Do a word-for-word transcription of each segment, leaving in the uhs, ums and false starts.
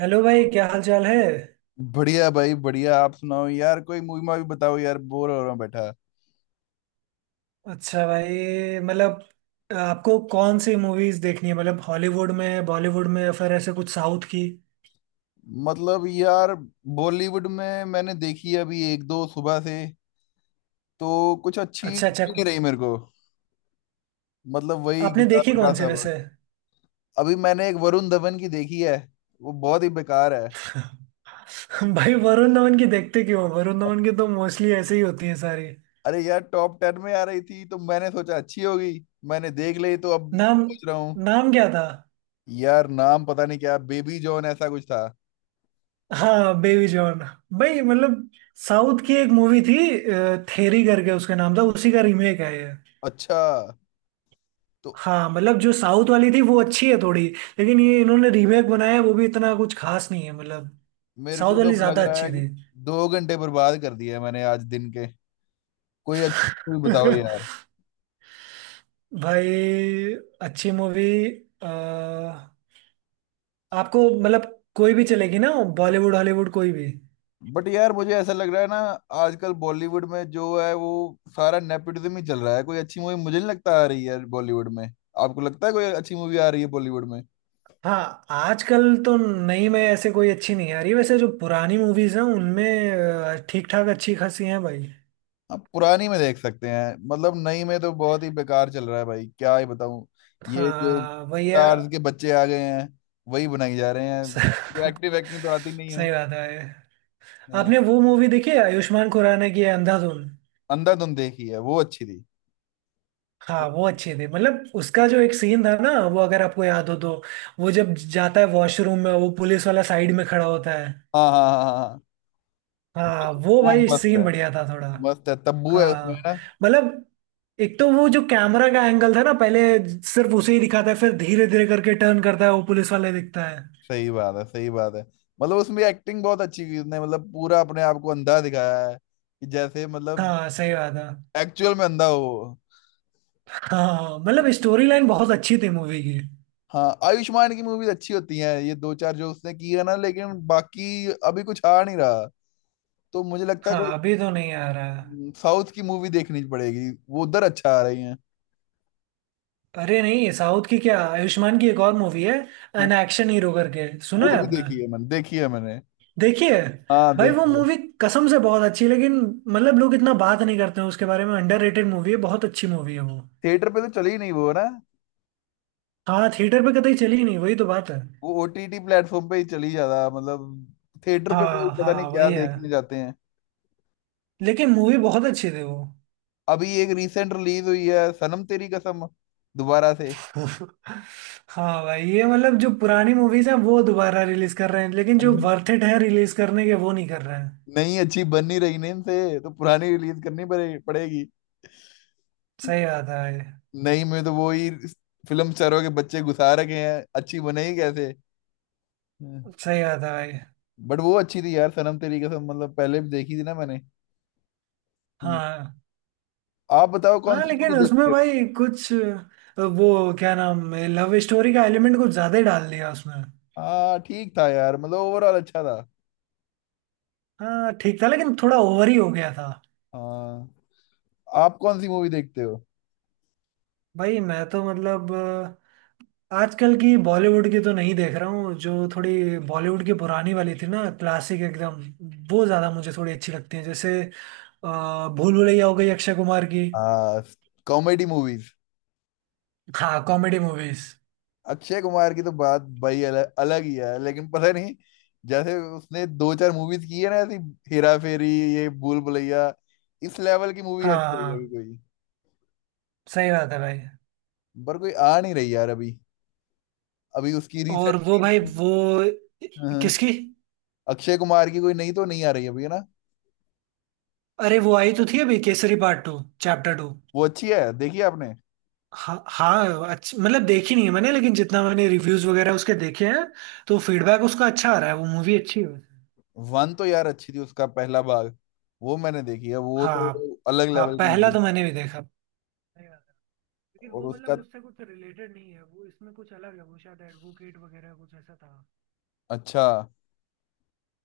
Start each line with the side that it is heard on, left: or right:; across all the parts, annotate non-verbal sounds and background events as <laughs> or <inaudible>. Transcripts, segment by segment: right: Hello भाई, क्या हाल चाल है।
left: बढ़िया भाई बढ़िया। आप सुनाओ यार, कोई मूवी मावी बताओ यार, बोर हो रहा हूँ बैठा।
right: अच्छा भाई, मतलब आपको कौन सी मूवीज देखनी है? मतलब हॉलीवुड में, बॉलीवुड में, या फिर ऐसे कुछ साउथ की।
left: मतलब यार, बॉलीवुड में मैंने देखी है अभी एक दो सुबह से तो कुछ अच्छी
right: अच्छा अच्छा।
left: लगी नहीं रही मेरे को। मतलब वही
right: आपने
left: घिसा
right: देखी
left: पिटा
right: कौन सी
left: सब।
right: वैसे?
left: अभी मैंने एक वरुण धवन की देखी है, वो बहुत ही बेकार है।
right: <laughs> भाई वरुण धवन की देखते क्यों? वरुण धवन की तो मोस्टली ऐसे ही होती है सारी।
left: अरे यार, टॉप टेन में आ रही थी तो मैंने सोचा अच्छी होगी, मैंने देख ली, तो अब
right: नाम?
left: सोच रहा हूँ।
right: नाम क्या था?
left: यार नाम पता नहीं, क्या बेबी जॉन ऐसा कुछ था।
right: हाँ बेबी जॉन। भाई मतलब साउथ की एक मूवी थी, थेरी करके उसका नाम था। उसी का रीमेक है ये।
left: अच्छा तो।
right: हाँ मतलब जो साउथ वाली थी वो अच्छी है थोड़ी। लेकिन ये इन्होंने रीमेक बनाया है, वो भी इतना कुछ खास नहीं है मतलब।
left: मेरे
right: साउथ
left: को तो
right: वाली
left: अब लग
right: ज्यादा
left: रहा
right: अच्छी
left: है कि
right: थी।
left: दो घंटे बर्बाद कर दिए मैंने आज दिन के। कोई अच्छी मूवी बताओ यार।
right: <laughs> भाई, अच्छी मूवी, आपको, मतलब कोई भी चलेगी ना, बॉलीवुड हॉलीवुड कोई भी।
left: बट यार मुझे ऐसा लग रहा है ना, आजकल बॉलीवुड में जो है वो सारा नेपोटिज्म ही चल रहा है। कोई अच्छी मूवी मुझे नहीं लगता आ रही है बॉलीवुड में। आपको लगता है कोई अच्छी मूवी आ रही है बॉलीवुड में?
right: हाँ आजकल तो नहीं में ऐसे कोई अच्छी नहीं आ रही, वैसे जो पुरानी मूवीज हैं उनमें ठीक ठाक अच्छी खासी हैं भाई।
left: आप पुरानी में देख सकते हैं, मतलब नई में तो बहुत ही बेकार चल रहा है भाई, क्या ही बताऊं। ये जो
right: हाँ भैया।
left: स्टार्स के बच्चे आ गए हैं, वही बनाई जा रहे हैं। जो एक्टिव एक्टिंग तो आती
right: <laughs>
left: नहीं है।
right: सही बात है।
left: हाँ।
right: आपने वो मूवी देखी है आयुष्मान खुराना की है, अंधाधुन?
left: अंधाधुन देखी है, वो अच्छी
right: हाँ वो
left: थी।
right: अच्छी थी। मतलब उसका जो एक सीन था ना वो अगर आपको याद हो तो, वो जब जाता है वॉशरूम में, वो पुलिस वाला साइड में खड़ा होता है।
left: हाँ हाँ हाँ हाँ, हाँ।
right: हाँ वो
left: वो
right: भाई
left: मस्त
right: सीन
left: है।
right: बढ़िया था थोड़ा।
left: मस्त है, तब्बू है उसमें
right: हाँ
left: ना।
right: मतलब एक तो वो जो कैमरा का एंगल था ना, पहले सिर्फ उसे ही दिखाता है, फिर धीरे धीरे करके टर्न करता है, वो पुलिस वाले दिखता है।
left: सही बात है, सही बात है। मतलब उसमें एक्टिंग बहुत अच्छी की उसने, मतलब पूरा अपने आप को अंधा दिखाया है कि जैसे मतलब
right: हाँ सही बात है।
left: एक्चुअल में अंधा हो वो।
right: हाँ मतलब स्टोरी लाइन बहुत अच्छी थी मूवी की।
left: हाँ आयुष्मान की मूवीज अच्छी होती हैं, ये दो चार जो उसने की है ना, लेकिन बाकी अभी कुछ आ नहीं रहा। तो मुझे लगता है
right: हाँ
left: कोई
right: अभी तो नहीं आ रहा है।
left: साउथ की मूवी देखनी पड़ेगी, वो उधर अच्छा आ रही है।
right: अरे नहीं साउथ की क्या, आयुष्मान की एक और मूवी है,
left: हाँ,
right: एन एक्शन हीरो करके, सुना
left: वो
right: है
left: भी
right: आपने?
left: देखी है मैंने देखी है मैंने
right: देखिए
left: हाँ
right: भाई वो
left: देखी है।
right: मूवी कसम से बहुत अच्छी है, लेकिन मतलब लोग इतना बात नहीं करते हैं उसके बारे में। अंडररेटेड मूवी है, बहुत अच्छी मूवी है वो।
left: थिएटर पे तो चली नहीं वो ना।
right: हाँ थिएटर पे कतई चली ही नहीं, वही तो बात है।
left: वो ओटीटी प्लेटफॉर्म पे ही चली ज्यादा, मतलब थिएटर पे लोग
right: हाँ
left: पता नहीं
right: हाँ
left: क्या
right: वही है।
left: देखने जाते हैं।
right: लेकिन मूवी बहुत अच्छी थी वो।
left: अभी एक रिसेंट रिलीज हुई है सनम तेरी कसम, दोबारा से।
right: <laughs> हाँ भाई ये मतलब जो पुरानी मूवीज हैं वो दोबारा रिलीज कर रहे हैं, लेकिन जो वर्थ इट है रिलीज करने के, वो नहीं कर रहे हैं।
left: नहीं अच्छी बन नहीं रही ना इनसे, तो पुरानी रिलीज करनी पड़े, पड़ेगी
right: सही बात है भाई।
left: नहीं में तो वो ही फिल्म स्टारों के बच्चे घुसा रखे हैं, अच्छी बनेगी कैसे।
right: सही बात है भाई।
left: बट वो अच्छी थी यार सनम तेरी कसम, मतलब पहले भी देखी थी ना मैंने। हम्म।
right: हाँ
left: आप बताओ कौन
right: हाँ
left: सी
right: लेकिन
left: मूवी
right: उसमें
left: देखते हो?
right: भाई कुछ अ, वो क्या नाम है, लव स्टोरी का एलिमेंट कुछ ज्यादा ही डाल दिया उसमें।
left: हाँ ठीक था यार, मतलब ओवरऑल अच्छा था।
right: हाँ ठीक था लेकिन थोड़ा ओवर ही हो गया था।
left: हाँ। आप कौन सी मूवी देखते हो?
right: भाई मैं तो मतलब अ, आजकल की बॉलीवुड की तो नहीं देख रहा हूँ, जो थोड़ी बॉलीवुड की पुरानी वाली थी ना, क्लासिक एकदम, वो ज्यादा मुझे थोड़ी अच्छी लगती है, जैसे अ, भूल भुलैया हो गई अक्षय कुमार की।
left: हाँ कॉमेडी मूवीज।
right: हाँ कॉमेडी मूवीज।
left: अक्षय कुमार की तो बात भाई अलग, अलग ही है, लेकिन पता नहीं। जैसे उसने दो चार मूवीज की है ना ऐसी, हेरा फेरी, ये भूल भुलैया, इस लेवल की मूवी
right: हाँ
left: आनी चाहिए अभी
right: हाँ
left: कोई।
right: सही बात है भाई।
left: पर कोई आ नहीं रही यार अभी। अभी उसकी रिसेंट।
right: और वो भाई वो, किसकी?
left: अक्षय कुमार की कोई नहीं, तो नहीं आ रही अभी है ना।
right: अरे वो आई तो थी अभी, Kesari part two, chapter two.
left: वो अच्छी है, देखी है आपने?
right: हाँ हाँ। अच्छा मतलब देखी नहीं है मैंने, लेकिन जितना मैंने रिव्यूज वगैरह उसके देखे हैं, तो फीडबैक उसका अच्छा आ रहा है, वो मूवी अच्छी है वैसे।
left: वन तो यार अच्छी थी उसका पहला भाग, वो मैंने देखी है, वो तो
right: हाँ
left: अलग
right: हाँ
left: लेवल की
right: पहला
left: मूवी।
right: तो मैंने भी देखा। सही बात है। लेकिन
left: और
right: वो
left: उसका।
right: मतलब उससे कुछ रिलेटेड नहीं है, वो इसमें कुछ अलग है, वो शायद एडवोकेट वगैरह कुछ ऐसा था।
left: अच्छा।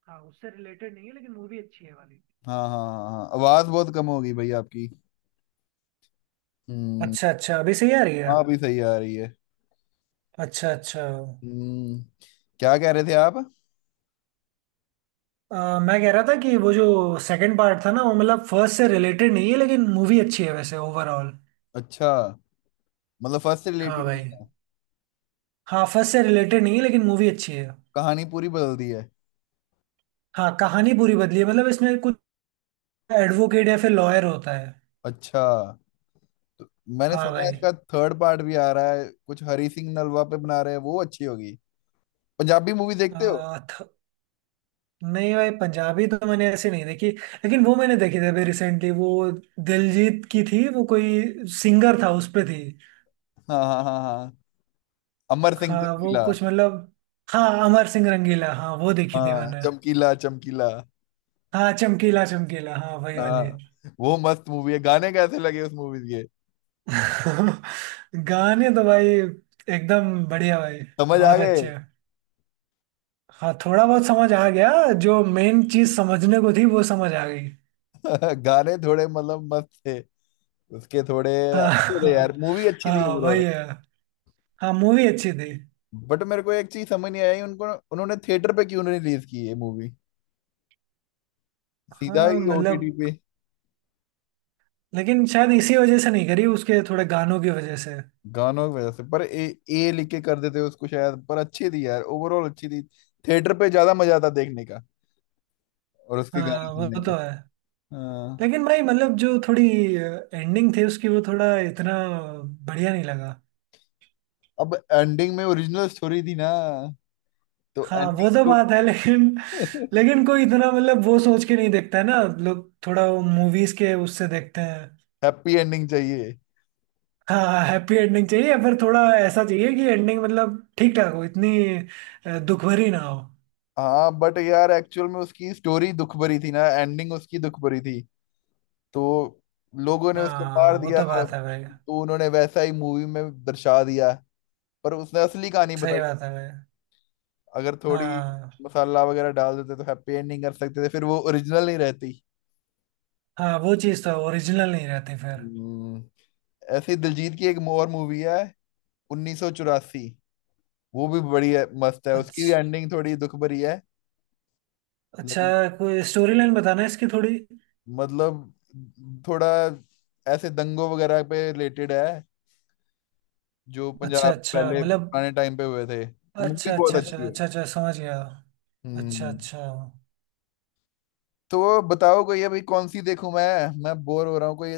right: हाँ उससे रिलेटेड नहीं है लेकिन मूवी अच्छी है वाली।
left: हाँ हाँ हाँ हाँ आवाज बहुत कम होगी भाई आपकी। हम्म।
right: अच्छा अच्छा अभी सही आ रही है।
left: हाँ अभी सही आ रही है।
right: अच्छा अच्छा।
left: हम्म, क्या कह रहे थे आप?
right: अ, मैं कह रहा था कि वो जो सेकंड पार्ट था ना, वो मतलब फर्स्ट से रिलेटेड नहीं है, लेकिन मूवी अच्छी है वैसे ओवरऑल।
left: अच्छा, मतलब फर्स्ट से
right: हाँ
left: रिलेटेड
right: भाई।
left: नहीं था।
right: हाफज से रिलेटेड नहीं है लेकिन मूवी अच्छी है।
left: कहानी पूरी बदल दी है।
right: हाँ कहानी पूरी बदली है, मतलब इसमें कुछ एडवोकेट या फिर लॉयर होता है।
left: अच्छा, मैंने
right: हाँ
left: सुना है
right: भाई।
left: इसका थर्ड पार्ट भी आ रहा है, कुछ हरी सिंह नलवा पे बना रहे हैं, वो अच्छी होगी। पंजाबी मूवी देखते हो?
right: आ, थ, नहीं भाई पंजाबी तो मैंने ऐसे नहीं देखी। लेकिन वो मैंने देखी थी अभी रिसेंटली, वो दिलजीत की थी, वो कोई सिंगर था उस पे थी।
left: हाँ हाँ हाँ हाँ, अमर सिंह
right: हाँ वो
left: चमकीला।
right: कुछ मतलब, हाँ अमर सिंह रंगीला, हाँ वो देखी थी
left: हाँ,
right: मैंने।
left: चमकीला चमकीला।
right: हाँ चमकीला चमकीला, हाँ वही वाली।
left: हाँ वो मस्त मूवी है। गाने कैसे लगे उस मूवी के?
right: <laughs> गाने तो भाई एकदम बढ़िया भाई,
left: समझ आ
right: बहुत
left: गए।
right: अच्छे। हाँ थोड़ा बहुत समझ आ गया, जो मेन चीज समझने को थी वो समझ आ गई।
left: <laughs> गाने थोड़े मतलब मस्त थे उसके थोड़े,
right: हाँ
left: अच्छे थे
right: हाँ।
left: यार, मूवी अच्छी थी
right: हाँ
left: ओवरऑल।
right: वही है। हाँ मूवी अच्छी थी।
left: बट मेरे को एक चीज समझ नहीं आई उनको, उन्होंने थिएटर पे क्यों नहीं रिलीज की ये मूवी, सीधा
right: हाँ
left: ही ओटीटी
right: मतलब
left: पे।
right: लेकिन शायद इसी वजह से नहीं करी, उसके थोड़े गानों की वजह से।
left: गानों की वजह से, पर ए, ए लिख के कर देते उसको शायद, पर अच्छी थी यार, ओवरऑल अच्छी थी। थिएटर पे ज्यादा मजा आता देखने का और उसके गाने
right: हाँ वो
left: सुनने का।
right: तो है।
left: हाँ।
right: लेकिन भाई मतलब जो थोड़ी एंडिंग थी उसकी, वो थोड़ा इतना बढ़िया नहीं लगा।
left: अब एंडिंग में ओरिजिनल स्टोरी थी ना, तो
right: हाँ वो
left: एंडिंग
right: तो
left: तो।
right: बात है लेकिन,
left: <laughs>
right: लेकिन कोई इतना मतलब वो सोच के नहीं देखता है ना लोग, थोड़ा वो मूवीज के उससे देखते हैं।
left: हैप्पी एंडिंग चाहिए।
right: हाँ हैप्पी एंडिंग चाहिए, या फिर थोड़ा ऐसा चाहिए कि एंडिंग मतलब ठीक ठाक हो इतनी, अ, दुख भरी ना हो।
left: हाँ बट यार एक्चुअल में उसकी स्टोरी दुख भरी थी ना, एंडिंग उसकी दुख भरी थी, तो लोगों ने उसको
right: हाँ
left: मार
right: वो
left: दिया,
right: तो बात है भाई।
left: तो उन्होंने वैसा ही मूवी में दर्शा दिया। पर उसने असली कहानी
right: सही
left: बताई।
right: बात है भाई।
left: अगर थोड़ी
right: हाँ
left: मसाला वगैरह डाल देते तो हैप्पी एंडिंग कर सकते थे, फिर वो ओरिजिनल नहीं रहती।
right: हाँ वो चीज़ तो ओरिजिनल नहीं रहती फिर।
left: हम्म, ऐसे ही दिलजीत की एक और मूवी है उन्नीस सौ चौरासी, वो भी बड़ी है, मस्त है, उसकी भी
right: अच्छा
left: एंडिंग थोड़ी दुख भरी है।
right: अच्छा।
left: लेकिन
right: कोई स्टोरी लाइन बताना है इसकी थोड़ी?
left: मतलब थोड़ा ऐसे दंगों वगैरह पे रिलेटेड है, जो
right: अच्छा
left: पंजाब
right: अच्छा
left: पहले
right: मतलब।
left: पुराने टाइम पे हुए थे, तो मूवी
right: अच्छा अच्छा
left: बहुत
right: अच्छा
left: अच्छी है।
right: अच्छा अच्छा समझ गया। अच्छा
left: हम्म।
right: अच्छा।
left: तो बताओ कोई अभी कौन सी देखूं मैं मैं बोर हो रहा हूँ, कोई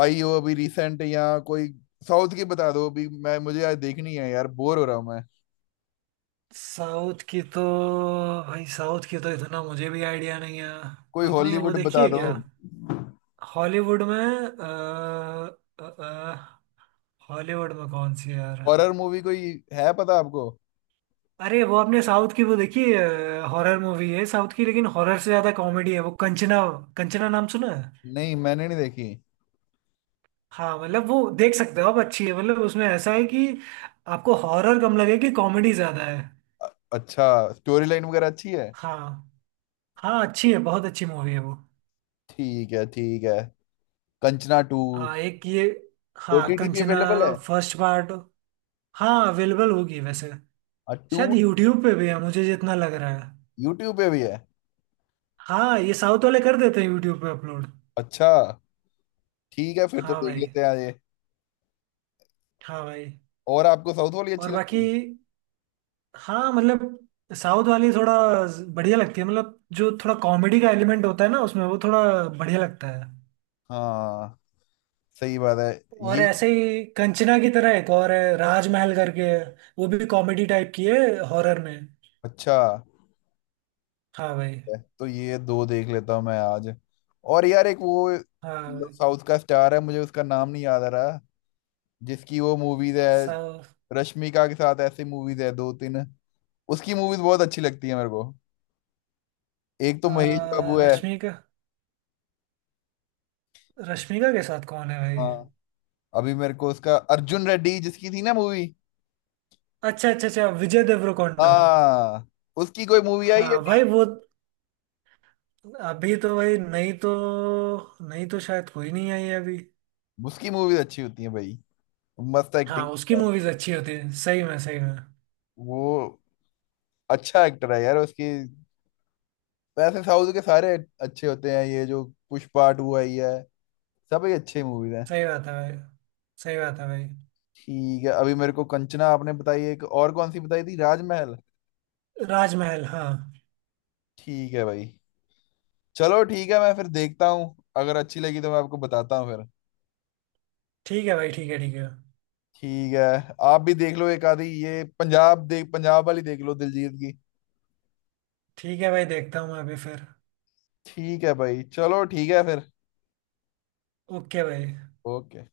left: आई हो अभी रिसेंट या कोई साउथ की बता दो अभी, मैं मुझे यार देखनी है यार, बोर हो रहा हूँ मैं।
right: साउथ की तो भाई, साउथ की तो इतना मुझे भी आइडिया नहीं है।
left: कोई
right: आपने वो
left: हॉलीवुड
right: देखी
left: बता
right: है
left: दो।
right: क्या? हॉलीवुड में अ, अ, अ, हॉलीवुड में कौन सी है यार?
left: हॉरर मूवी कोई है पता आपको?
right: अरे वो आपने साउथ की वो देखी, हॉरर मूवी है साउथ की, लेकिन हॉरर से ज्यादा कॉमेडी है वो, कंचना। कंचना नाम सुना है?
left: नहीं मैंने नहीं देखी।
right: हाँ मतलब वो देख सकते हो आप, अच्छी है। मतलब उसमें ऐसा है कि आपको हॉरर कम लगे कि कॉमेडी ज्यादा है।
left: अ- अच्छा, स्टोरी लाइन वगैरह अच्छी है?
right: हाँ हाँ अच्छी है, बहुत अच्छी मूवी है वो।
left: ठीक है ठीक है। कंचना टू।
right: हाँ एक ये, हाँ
left: ओटीटी पे
right: कंचना,
left: अवेलेबल है?
right: फर्स्ट पार्ट, हाँ अवेलेबल होगी वैसे।
left: टू।
right: शायद यूट्यूब पे भी है मुझे जितना लग रहा है।
left: यूट्यूब पे भी है?
right: हाँ ये साउथ वाले कर देते हैं यूट्यूब पे अपलोड।
left: अच्छा, ठीक है फिर तो
right: हाँ
left: देख
right: भाई।
left: लेते हैं ये।
right: हाँ भाई।
left: और आपको साउथ वाली अच्छी
right: और बाकी,
left: लगती है?
right: हाँ मतलब साउथ वाली थोड़ा बढ़िया लगती है, मतलब जो थोड़ा कॉमेडी का एलिमेंट होता है ना उसमें, वो थोड़ा बढ़िया लगता है।
left: हाँ सही बात है।
right: और
left: ये।
right: ऐसे ही कंचना की तरह एक और है, राजमहल करके है, वो भी कॉमेडी टाइप की है, हॉरर में।
left: अच्छा
right: हाँ भाई।
left: तो ये दो देख लेता हूँ मैं आज। और यार एक वो
right: हाँ भाई।
left: साउथ का स्टार है, मुझे उसका नाम नहीं याद आ रहा, जिसकी वो मूवीज है,
right: साउथ।
left: रश्मिका के साथ ऐसी मूवीज है दो तीन, उसकी मूवीज बहुत अच्छी लगती है मेरे को। एक तो महेश
right: आ,
left: बाबू है।
right: रश्मिका, रश्मिका के साथ कौन है भाई?
left: हाँ। अभी मेरे को उसका अर्जुन रेड्डी जिसकी थी ना मूवी।
right: अच्छा अच्छा अच्छा, विजय देवरकोंडा।
left: हाँ, उसकी कोई मूवी आई है
right: हाँ भाई
left: नहीं?
right: वो, अभी तो भाई नहीं तो, नहीं तो शायद कोई नहीं आई है अभी।
left: उसकी मूवीज अच्छी होती है भाई, मस्त
right: हाँ
left: एक्टिंग।
right: उसकी मूवीज अच्छी होती है सही में सही में।
left: वो अच्छा एक्टर है यार, उसकी। वैसे साउथ के सारे अच्छे होते हैं। ये जो पुष्पा टू आई है, सब ही अच्छी मूवीज हैं।
right: सही बात है भाई। सही बात है भाई।
left: ठीक है, अभी मेरे को कंचना आपने बताई, एक और कौन सी बताई थी, राजमहल।
right: राजमहल हाँ।
left: ठीक है भाई, चलो ठीक है, मैं फिर देखता हूँ, अगर अच्छी लगी तो मैं आपको बताता हूँ फिर।
right: ठीक है भाई, ठीक है ठीक है।
left: ठीक है। आप भी देख लो एक आधी, ये पंजाब देख, पंजाब वाली देख लो दिलजीत की।
right: ठीक है भाई देखता हूँ मैं अभी फिर।
left: ठीक है भाई, चलो ठीक है फिर।
right: ओके भाई।
left: ओके।